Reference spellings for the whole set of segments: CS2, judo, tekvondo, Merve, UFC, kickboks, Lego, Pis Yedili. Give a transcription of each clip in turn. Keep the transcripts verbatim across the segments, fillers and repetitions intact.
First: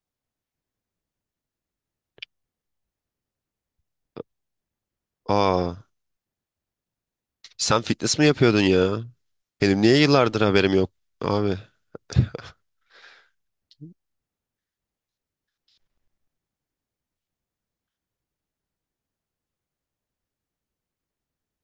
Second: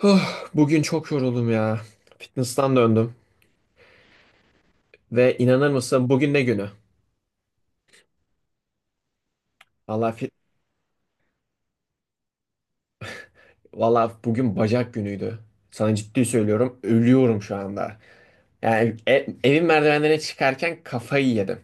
Huh, bugün çok yoruldum ya. Fitness'tan döndüm ve inanır Aa, mısın bugün ne günü? sen fitness mi yapıyordun ya? Benim niye Valla fit, yıllardır haberim yok abi? valla bugün bacak günüydü. Sana ciddi söylüyorum, ölüyorum şu anda. Yani e- evin merdivenlerine çıkarken kafayı yedim.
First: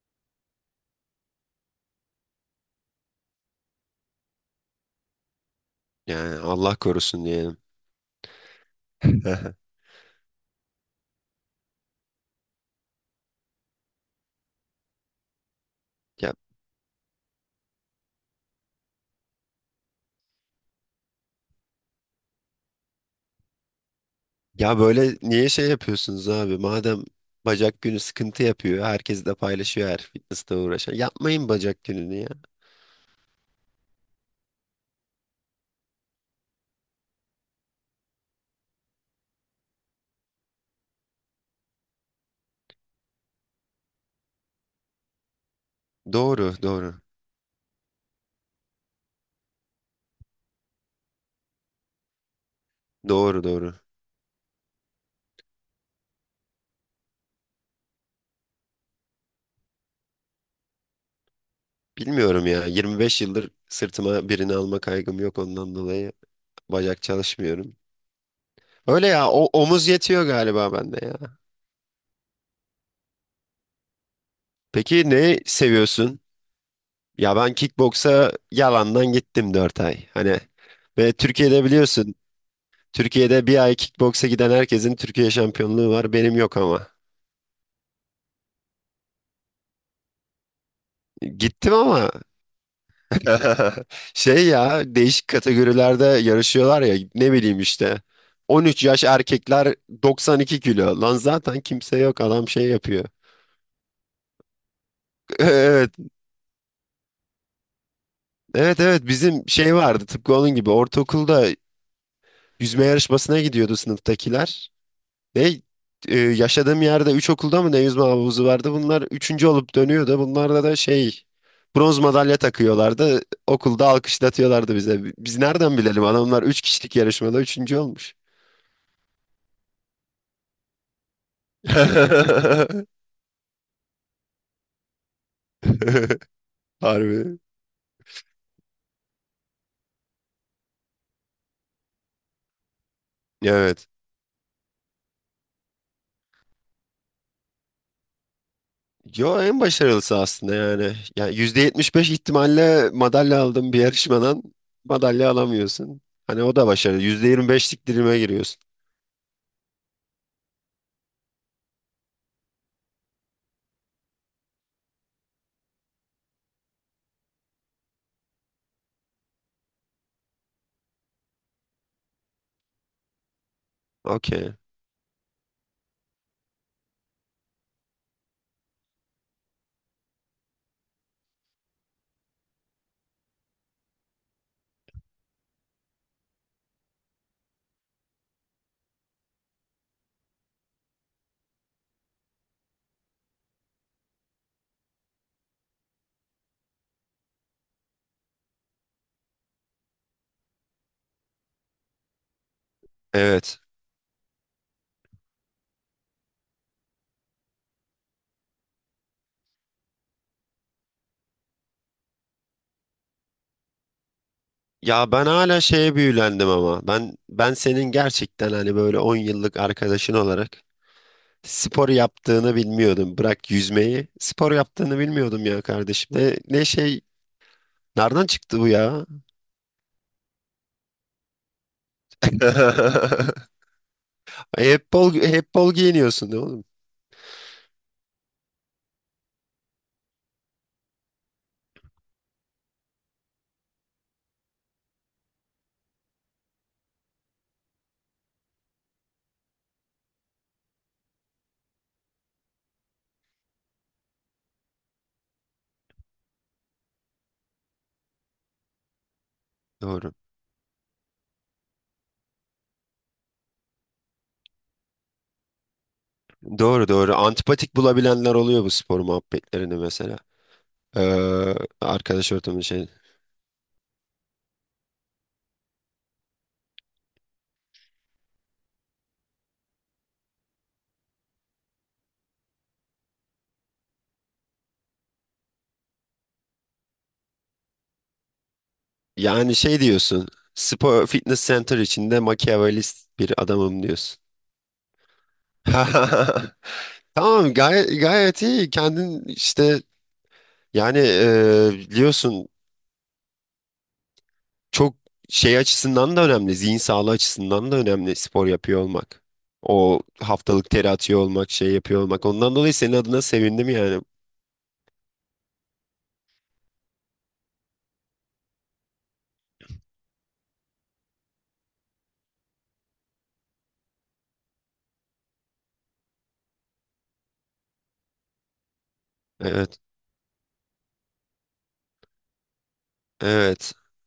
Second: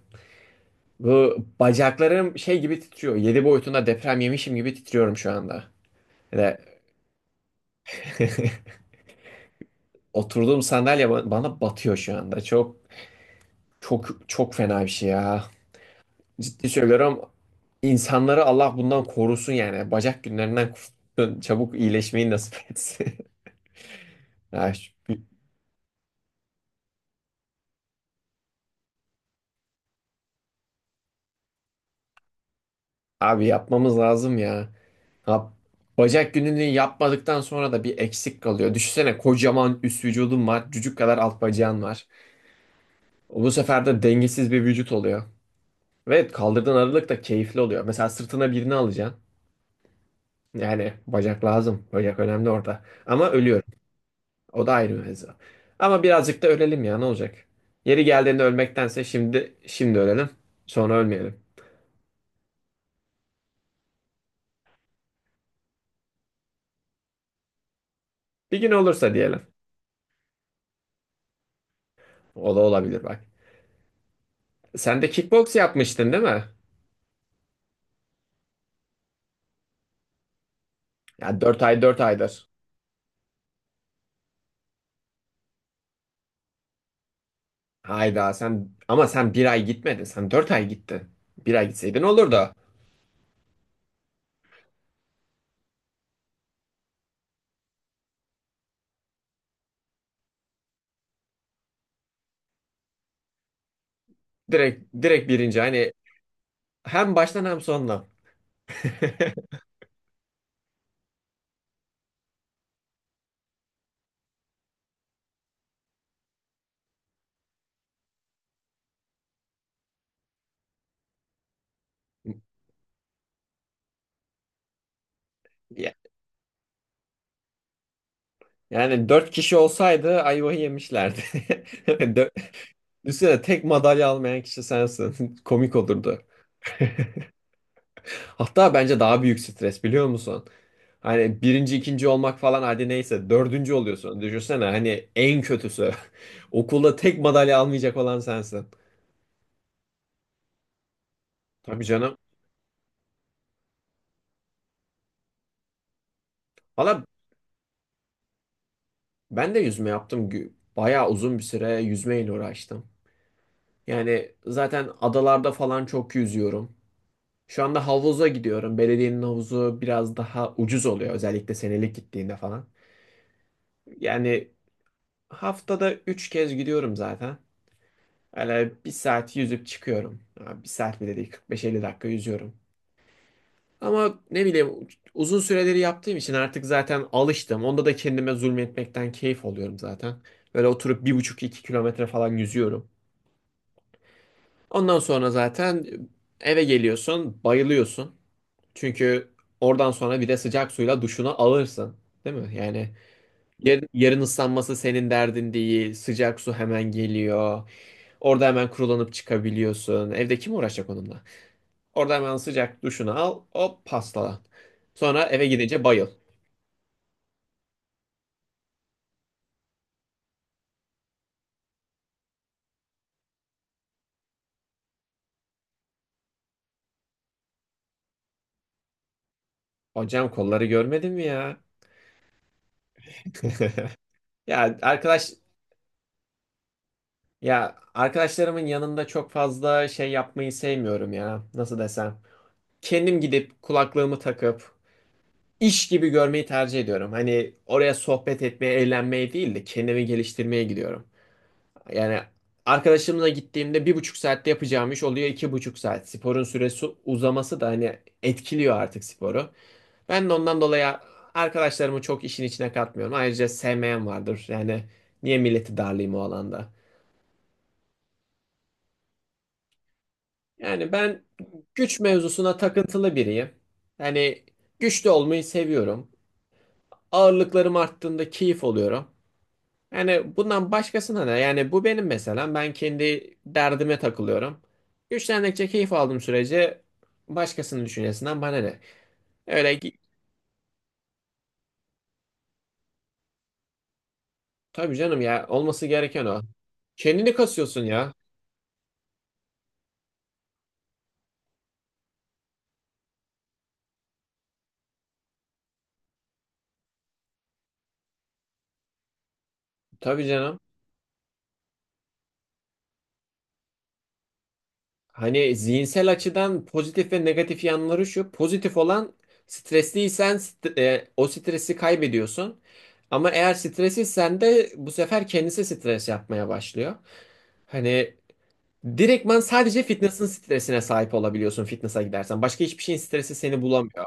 Bu bacaklarım şey gibi titriyor. Yedi boyutunda deprem yemişim gibi titriyorum şu anda. Yani Ve Allah korusun diyelim. oturduğum sandalye ba- bana batıyor şu anda. Çok çok çok fena bir şey ya. Ya, Ciddi söylüyorum. İnsanları Allah bundan korusun yani. Bacak günlerinden korusun. Çabuk iyileşmeyi nasip etsin. Ya ya şu- böyle niye şey yapıyorsunuz abi? Madem bacak günü sıkıntı yapıyor, herkes de paylaşıyor her fitnessle uğraşan. Yapmayın bacak gününü ya. Abi yapmamız lazım ya. Ha, bacak gününü yapmadıktan sonra da bir eksik kalıyor. Düşünsene kocaman üst vücudun var. Cücük kadar alt bacağın var. Bu sefer de dengesiz bir vücut oluyor. Ve Doğru, kaldırdığın doğru. ağırlık da keyifli oluyor. Mesela sırtına birini alacaksın. Yani bacak lazım. Bacak önemli orada. Ama Doğru ölüyor. doğru. O da ayrı mevzu. Ama birazcık da ölelim ya, ne olacak? Yeri geldiğinde ölmektense şimdi şimdi ölelim. Sonra ölmeyelim. Bilmiyorum ya. yirmi beş yıldır sırtıma birini alma kaygım yok ondan dolayı bacak çalışmıyorum. Bir gün Öyle olursa ya o, diyelim. omuz yetiyor galiba bende ya. O da olabilir bak. Sen de Peki ne kickbox yapmıştın seviyorsun? değil mi? Ya ben kickboksa yalandan gittim dört ay. Hani ve Ya dört Türkiye'de ay dört biliyorsun, aydır. Türkiye'de bir ay kickboksa giden herkesin Türkiye şampiyonluğu var benim yok ama. Hayda sen, ama sen bir ay gitmedin. Sen dört ay gittin. Bir ay Gittim gitseydin ama. olur da. Şey ya, değişik kategorilerde yarışıyorlar ya ne bileyim işte, on üç yaş erkekler doksan iki kilo lan zaten kimse yok, adam şey yapıyor. Direkt direkt birinci, Evet hani hem baştan hem sondan. evet evet, bizim şey vardı tıpkı onun gibi ortaokulda, yüzme yarışmasına gidiyordu sınıftakiler. Ve e, yaşadığım yerde üç okulda mı ne yüzme havuzu vardı, bunlar üçüncü olup dönüyordu, bunlarda da şey, bronz madalya takıyorlardı, okulda alkışlatıyorlardı bize. Biz nereden Ya- bilelim adamlar üç kişilik yarışmada üçüncü olmuş. Yani dört kişi olsaydı ayvayı yemişlerdi. Dö- Düşünsene, tek madalya almayan kişi sensin. Komik olurdu. Harbi. Hatta bence daha büyük stres, biliyor musun? Hani birinci, ikinci olmak falan, hadi neyse, dördüncü Evet. oluyorsun. Düşünsene hani, en kötüsü. Okulda tek madalya almayacak olan sensin. Yo, en başarılısı aslında yani. Ya yüzde Tabii yetmiş beş canım. ihtimalle madalya aldım, bir yarışmadan madalya alamıyorsun. Hani o da Valla başarılı. Beşlik dilime giriyorsun. ben de yüzme yaptım. Gü- Bayağı uzun bir süre yüzmeyle uğraştım. Yani zaten adalarda falan çok yüzüyorum. Şu anda havuza gidiyorum. Belediyenin havuzu biraz daha ucuz oluyor. Özellikle senelik gittiğinde falan. Yani Okey. haftada üç kez gidiyorum zaten. Hani bir saat yüzüp çıkıyorum. Ha, bir saat bile değil, kırk beş elli dakika yüzüyorum. Ama ne bileyim, uzun süreleri yaptığım için artık zaten alıştım. Onda da kendime zulmetmekten keyif alıyorum zaten. Böyle oturup bir buçuk iki kilometre falan yüzüyorum. Ondan sonra zaten eve geliyorsun, bayılıyorsun. Çünkü oradan sonra bir de sıcak suyla duşunu alırsın. Değil mi? Yani Evet. yarın, yarın ıslanması senin derdin değil. Sıcak su hemen geliyor. Orada hemen kurulanıp çıkabiliyorsun. Evde kim uğraşacak onunla? Orada hemen sıcak duşunu al. Hop, pastalan. Ya Sonra ben eve hala gidince şeye bayıl. büyülendim ama. Ben ben senin gerçekten hani böyle on yıllık arkadaşın olarak spor yaptığını bilmiyordum. Bırak yüzmeyi. Spor yaptığını bilmiyordum ya kardeşim. Ne, ne şey, nereden çıktı bu ya? Hocam, kolları görmedin mi ya? Ya Hep bol, arkadaş, hep bol giyiniyorsun değil mi oğlum? ya arkadaşlarımın yanında çok fazla şey yapmayı sevmiyorum ya. Nasıl desem? Kendim gidip kulaklığımı takıp iş gibi görmeyi tercih ediyorum. Hani oraya sohbet etmeye, eğlenmeye değil de kendimi geliştirmeye gidiyorum. Yani arkadaşımla gittiğimde bir buçuk saatte yapacağım iş oluyor iki buçuk saat. Sporun süresi uzaması da hani etkiliyor artık sporu. Doğru. Ben de ondan dolayı arkadaşlarımı çok işin içine katmıyorum. Ayrıca sevmeyen vardır. Yani niye milleti darlayayım o alanda? Doğru doğru. Antipatik bulabilenler oluyor bu spor muhabbetlerini mesela. Yani ben Ee, güç arkadaş mevzusuna ortamı şey. takıntılı biriyim. Yani güçlü olmayı seviyorum. Ağırlıklarım arttığında keyif oluyorum. Yani bundan başkasına ne? Yani bu benim mesela. Ben kendi derdime takılıyorum. Güçlendikçe keyif aldığım sürece başkasının düşüncesinden bana ne? Yani Öyle şey ki- diyorsun. Spor Fitness Center içinde makyavelist bir adamım diyorsun. tabii canım ya, olması gereken o. Kendini Tamam, kasıyorsun gayet ya. gayet iyi kendin işte. Yani e, biliyorsun, çok şey açısından da önemli, zihin sağlığı açısından da önemli spor yapıyor olmak. O Tabii canım. haftalık teri atıyor olmak, şey yapıyor olmak, ondan dolayı senin adına sevindim yani. Hani zihinsel açıdan pozitif ve negatif yanları şu. Pozitif olan, stresliysen st- e, o stresi kaybediyorsun. Ama eğer stresliysen de bu sefer kendisi stres yapmaya başlıyor. Hani direktman Evet sadece fitness'ın stresine sahip olabiliyorsun fitness'a gidersen. Başka hiçbir şeyin stresi seni evet. bulamıyor.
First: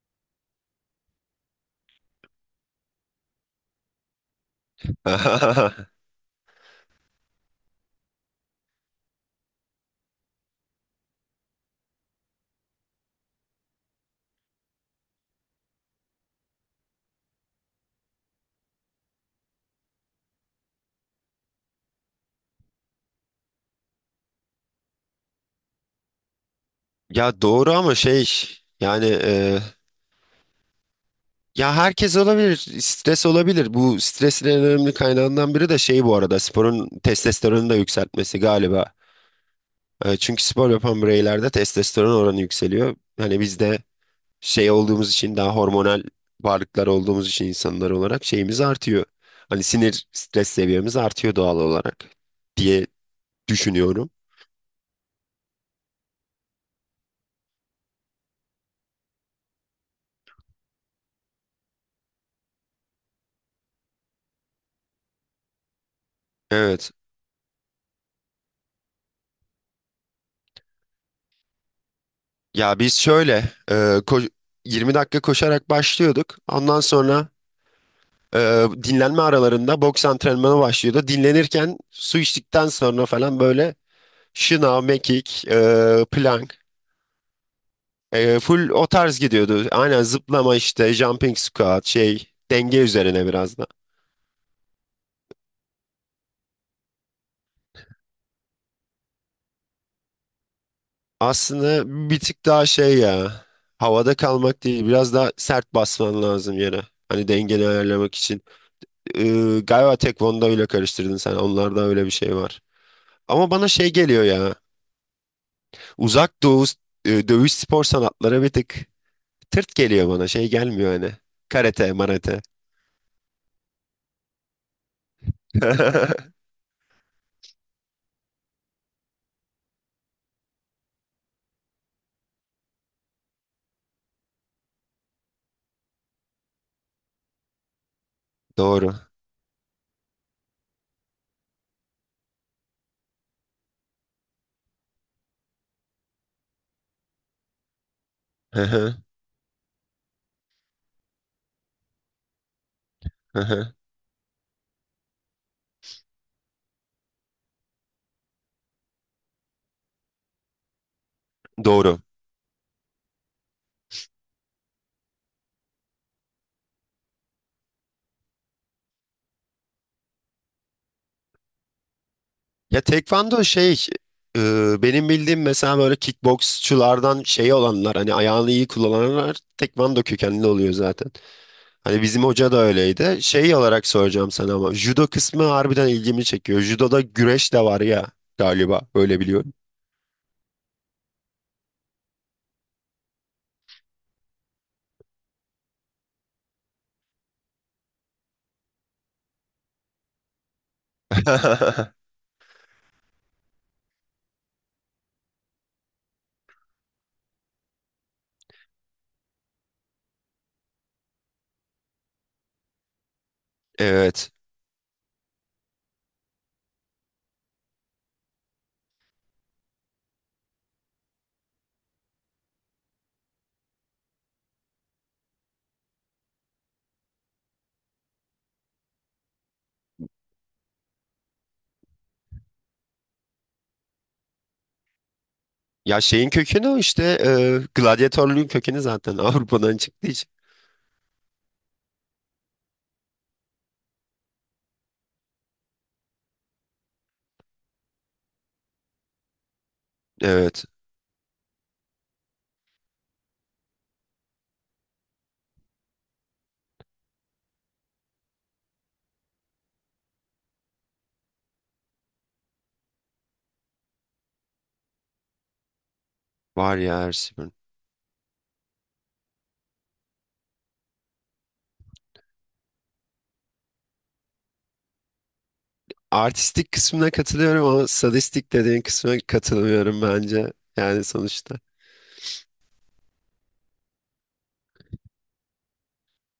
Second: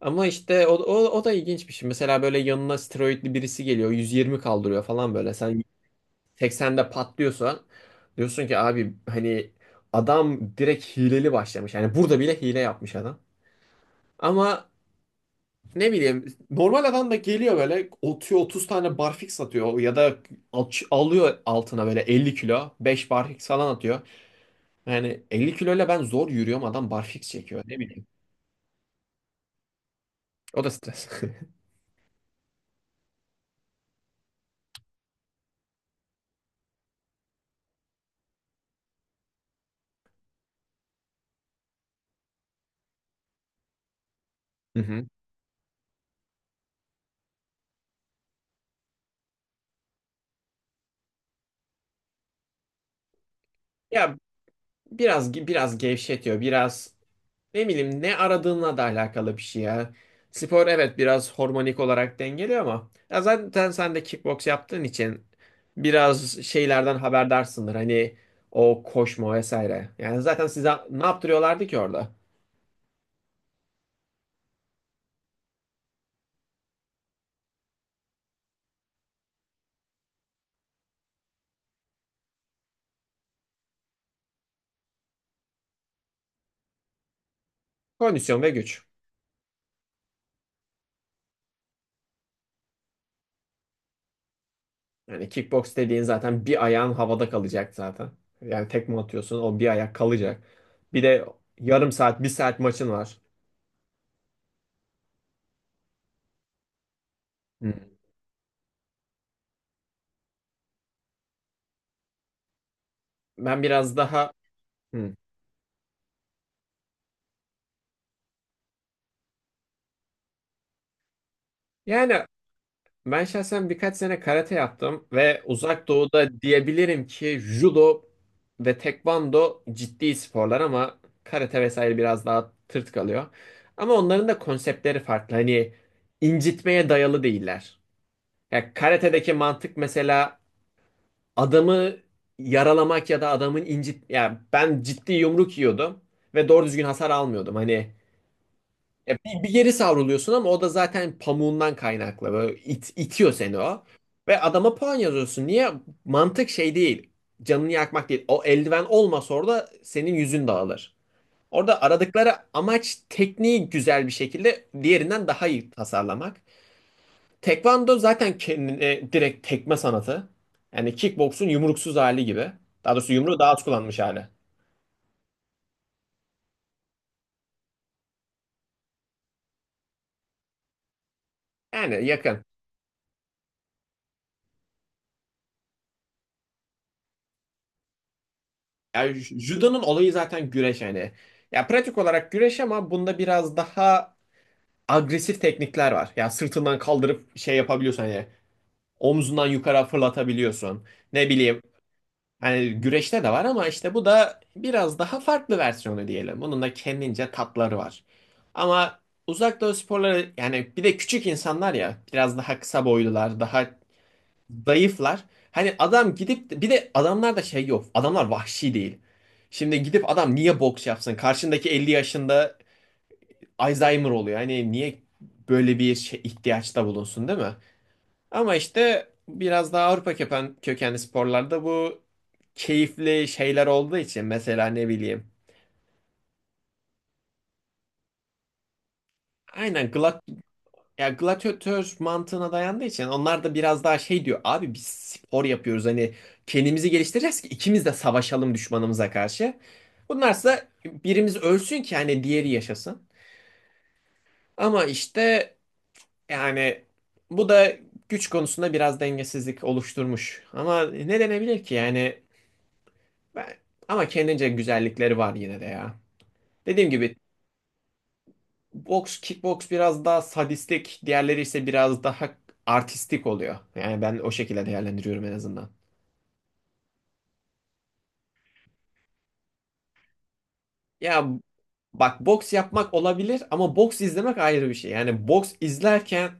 Ama işte o, o, o da ilginç bir şey. Mesela böyle yanına steroidli birisi geliyor, yüz yirmi kaldırıyor falan böyle. Sen seksende patlıyorsa diyorsun ki abi, hani adam direkt hileli başlamış. Yani burada bile hile yapmış adam. Ama ne bileyim, normal adam da geliyor, böyle atıyor otuz tane barfix atıyor ya da aç- alıyor altına böyle elli kilo beş barfix falan atıyor. Yani elli kiloyla ben zor yürüyorum, adam barfix Ya çekiyor, doğru ne ama bileyim. şey yani e, O da stres. ya herkes olabilir, stres olabilir. Bu stresin en önemli kaynağından biri de şey, bu arada, sporun testosteronu da yükseltmesi galiba. E, Çünkü spor yapan bireylerde testosteron oranı yükseliyor. Hani biz de şey Hı hı. olduğumuz için, daha hormonal varlıklar olduğumuz için, insanlar olarak şeyimiz artıyor. Hani sinir stres seviyemiz artıyor doğal olarak diye düşünüyorum. Ya biraz biraz gevşetiyor biraz. Ne bileyim, ne aradığınla da alakalı bir şey ya. Spor evet biraz hormonik olarak dengeliyor ama ya zaten sen de kickbox yaptığın için biraz Evet. şeylerden haberdarsındır. Hani o koşma vesaire. Yani zaten size ne yaptırıyorlardı ki orada? Ya biz şöyle e, ko- yirmi dakika koşarak başlıyorduk. Ondan sonra e, dinlenme aralarında boks antrenmanı başlıyordu. Dinlenirken su içtikten sonra falan böyle şınav, mekik, e, plank. E, Kondisyon ve Full güç. o tarz gidiyordu. Aynen, zıplama işte, jumping squat şey, denge üzerine biraz da. Yani kickbox dediğin, zaten bir ayağın havada kalacak zaten. Yani tekme atıyorsun, o bir ayak kalacak. Bir de Aslında yarım bir saat bir tık saat daha maçın şey var. ya, havada kalmak değil, biraz daha sert basman lazım yere. Hani dengeni Hmm. ayarlamak için. E, galiba tekvondo ile karıştırdın sen, onlarda öyle bir şey var. Ama Ben bana şey biraz geliyor daha. ya, Hmm. uzak doğu e, dövüş spor sanatları bir tık tırt geliyor bana, şey gelmiyor hani. Karate, Yani marate. ben şahsen birkaç sene karate yaptım ve Uzak Doğu'da diyebilirim ki judo ve tekvando ciddi sporlar ama karate vesaire biraz daha tırt kalıyor. Ama onların da konseptleri farklı. Hani incitmeye dayalı değiller. Ya Doğru. karate'deki mantık mesela, adamı yaralamak ya da adamın incit, ya ben ciddi yumruk yiyordum ve doğru düzgün hasar almıyordum. Hani ya bir, bir geri savruluyorsun ama o da zaten pamuğundan kaynaklı. Böyle it, itiyor seni o. Ve adama puan yazıyorsun. Niye? Mantık şey değil. Canını yakmak değil. O eldiven olmasa orada senin yüzün dağılır. Orada Doğru. aradıkları amaç, tekniği güzel bir şekilde diğerinden daha iyi tasarlamak. Tekvando zaten kendine e, direkt tekme sanatı. Yani kickboksun yumruksuz hali gibi. Ya Daha doğrusu yumruğu tekvando daha az şey, kullanmış hali. e, benim bildiğim mesela böyle kickboksçulardan şey olanlar, hani ayağını iyi kullananlar, tekvando kökenli oluyor zaten. Yani Hani bizim yakın. hoca da öyleydi. Şey olarak soracağım sana ama judo kısmı harbiden ilgimi çekiyor. Judoda güreş de var ya, galiba Yani öyle biliyorum. judo'nun olayı zaten güreş yani. Ya pratik olarak güreş ama bunda biraz daha agresif teknikler var. Ya sırtından kaldırıp şey yapabiliyorsun, hani omzundan yukarı fırlatabiliyorsun. Ne bileyim, hani güreşte de var ama işte bu da biraz daha farklı versiyonu diyelim. Bunun da kendince tatları var. Ama uzak doğu sporları yani, bir de küçük insanlar, ya biraz daha kısa boylular, daha Evet. zayıflar. Hani adam gidip de- bir de adamlar da şey yok. Adamlar vahşi değil. Şimdi gidip adam niye boks yapsın? Karşındaki elli yaşında Alzheimer oluyor. Hani niye böyle bir şey, ihtiyaçta bulunsun değil mi? Ama işte biraz daha Avrupa köken, kökenli sporlarda bu keyifli şeyler olduğu için mesela, ne bileyim. Ya şeyin kökeni o işte, e, gladyatörlüğün kökeni zaten Avrupa'dan Aynen. çıktığı için. Ya gladyatör mantığına dayandığı için onlar da biraz daha şey diyor. Abi biz spor yapıyoruz, hani kendimizi geliştireceğiz ki ikimiz de savaşalım düşmanımıza karşı. Evet. Bunlarsa birimiz ölsün ki hani diğeri yaşasın. Ama işte yani, bu da güç konusunda biraz dengesizlik oluşturmuş. Ama ne denebilir ki yani, ben, ama kendince güzellikleri var yine de ya. Var Dediğim ya, her gibi, şey var. boks, kickboks biraz daha sadistik, diğerleri ise biraz daha artistik oluyor. Yani ben o şekilde değerlendiriyorum en azından. Artistik kısmına katılıyorum ama sadistik dediğin kısmına katılmıyorum bence. Yani Ya sonuçta. bak, boks yapmak olabilir ama boks izlemek ayrı bir şey. Yani boks izlerken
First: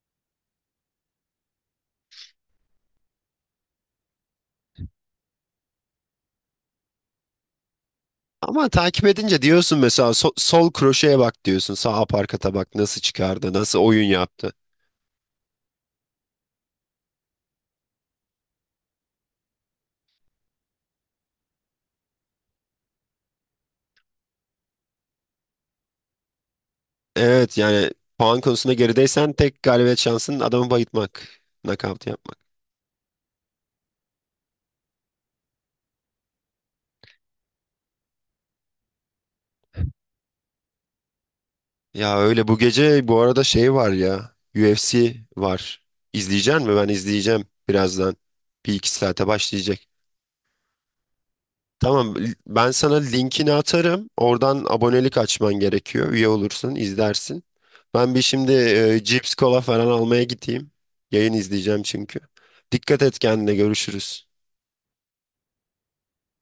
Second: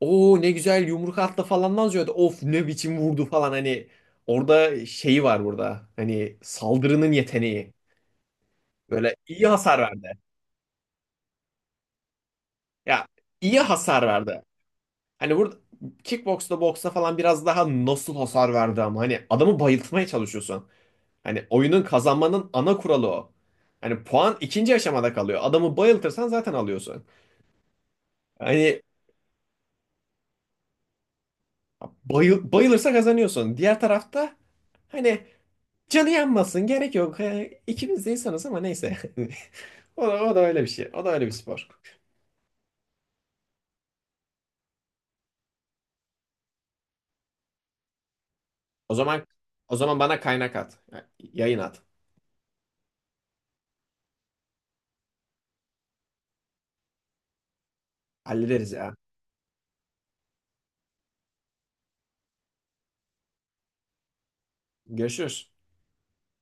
o ne güzel yumruk attı falan yazıyor da of ne biçim vurdu falan, hani orada şeyi var burada. Hani saldırının yeteneği. Ama takip Böyle edince iyi hasar diyorsun mesela, verdi. so- sol kroşeye bak diyorsun. Sağ aparkata bak, nasıl Ya çıkardı, iyi nasıl oyun hasar verdi. yaptı. Hani burada kickboksta, boksta falan biraz daha nasıl hasar verdi, ama hani adamı bayıltmaya çalışıyorsun. Hani oyunun, kazanmanın ana kuralı o. Hani puan ikinci aşamada kalıyor. Adamı bayıltırsan zaten alıyorsun. Evet yani, puan konusunda Hani gerideysen tek galibiyet şansın adamı bayıltmak. Knockout yapmak. bayıl, bayılırsa kazanıyorsun. Diğer tarafta hani canı yanmasın, gerek yok. He, İkimiz de insanız ama neyse. O da, o da öyle bir şey. O da öyle bir spor. Ya öyle, bu gece bu arada şey var ya. U F C var. İzleyecek mi? Ben izleyeceğim birazdan. Bir iki O zaman saate o başlayacak. zaman bana kaynak at. Yayın at. Tamam, l- ben sana linkini atarım. Oradan abonelik açman gerekiyor. Üye olursun, izlersin. Ben bir şimdi Hallederiz ya. e, cips, kola falan almaya gideyim. Yayın izleyeceğim çünkü. Dikkat et kendine, görüşürüz. Görüşürüz.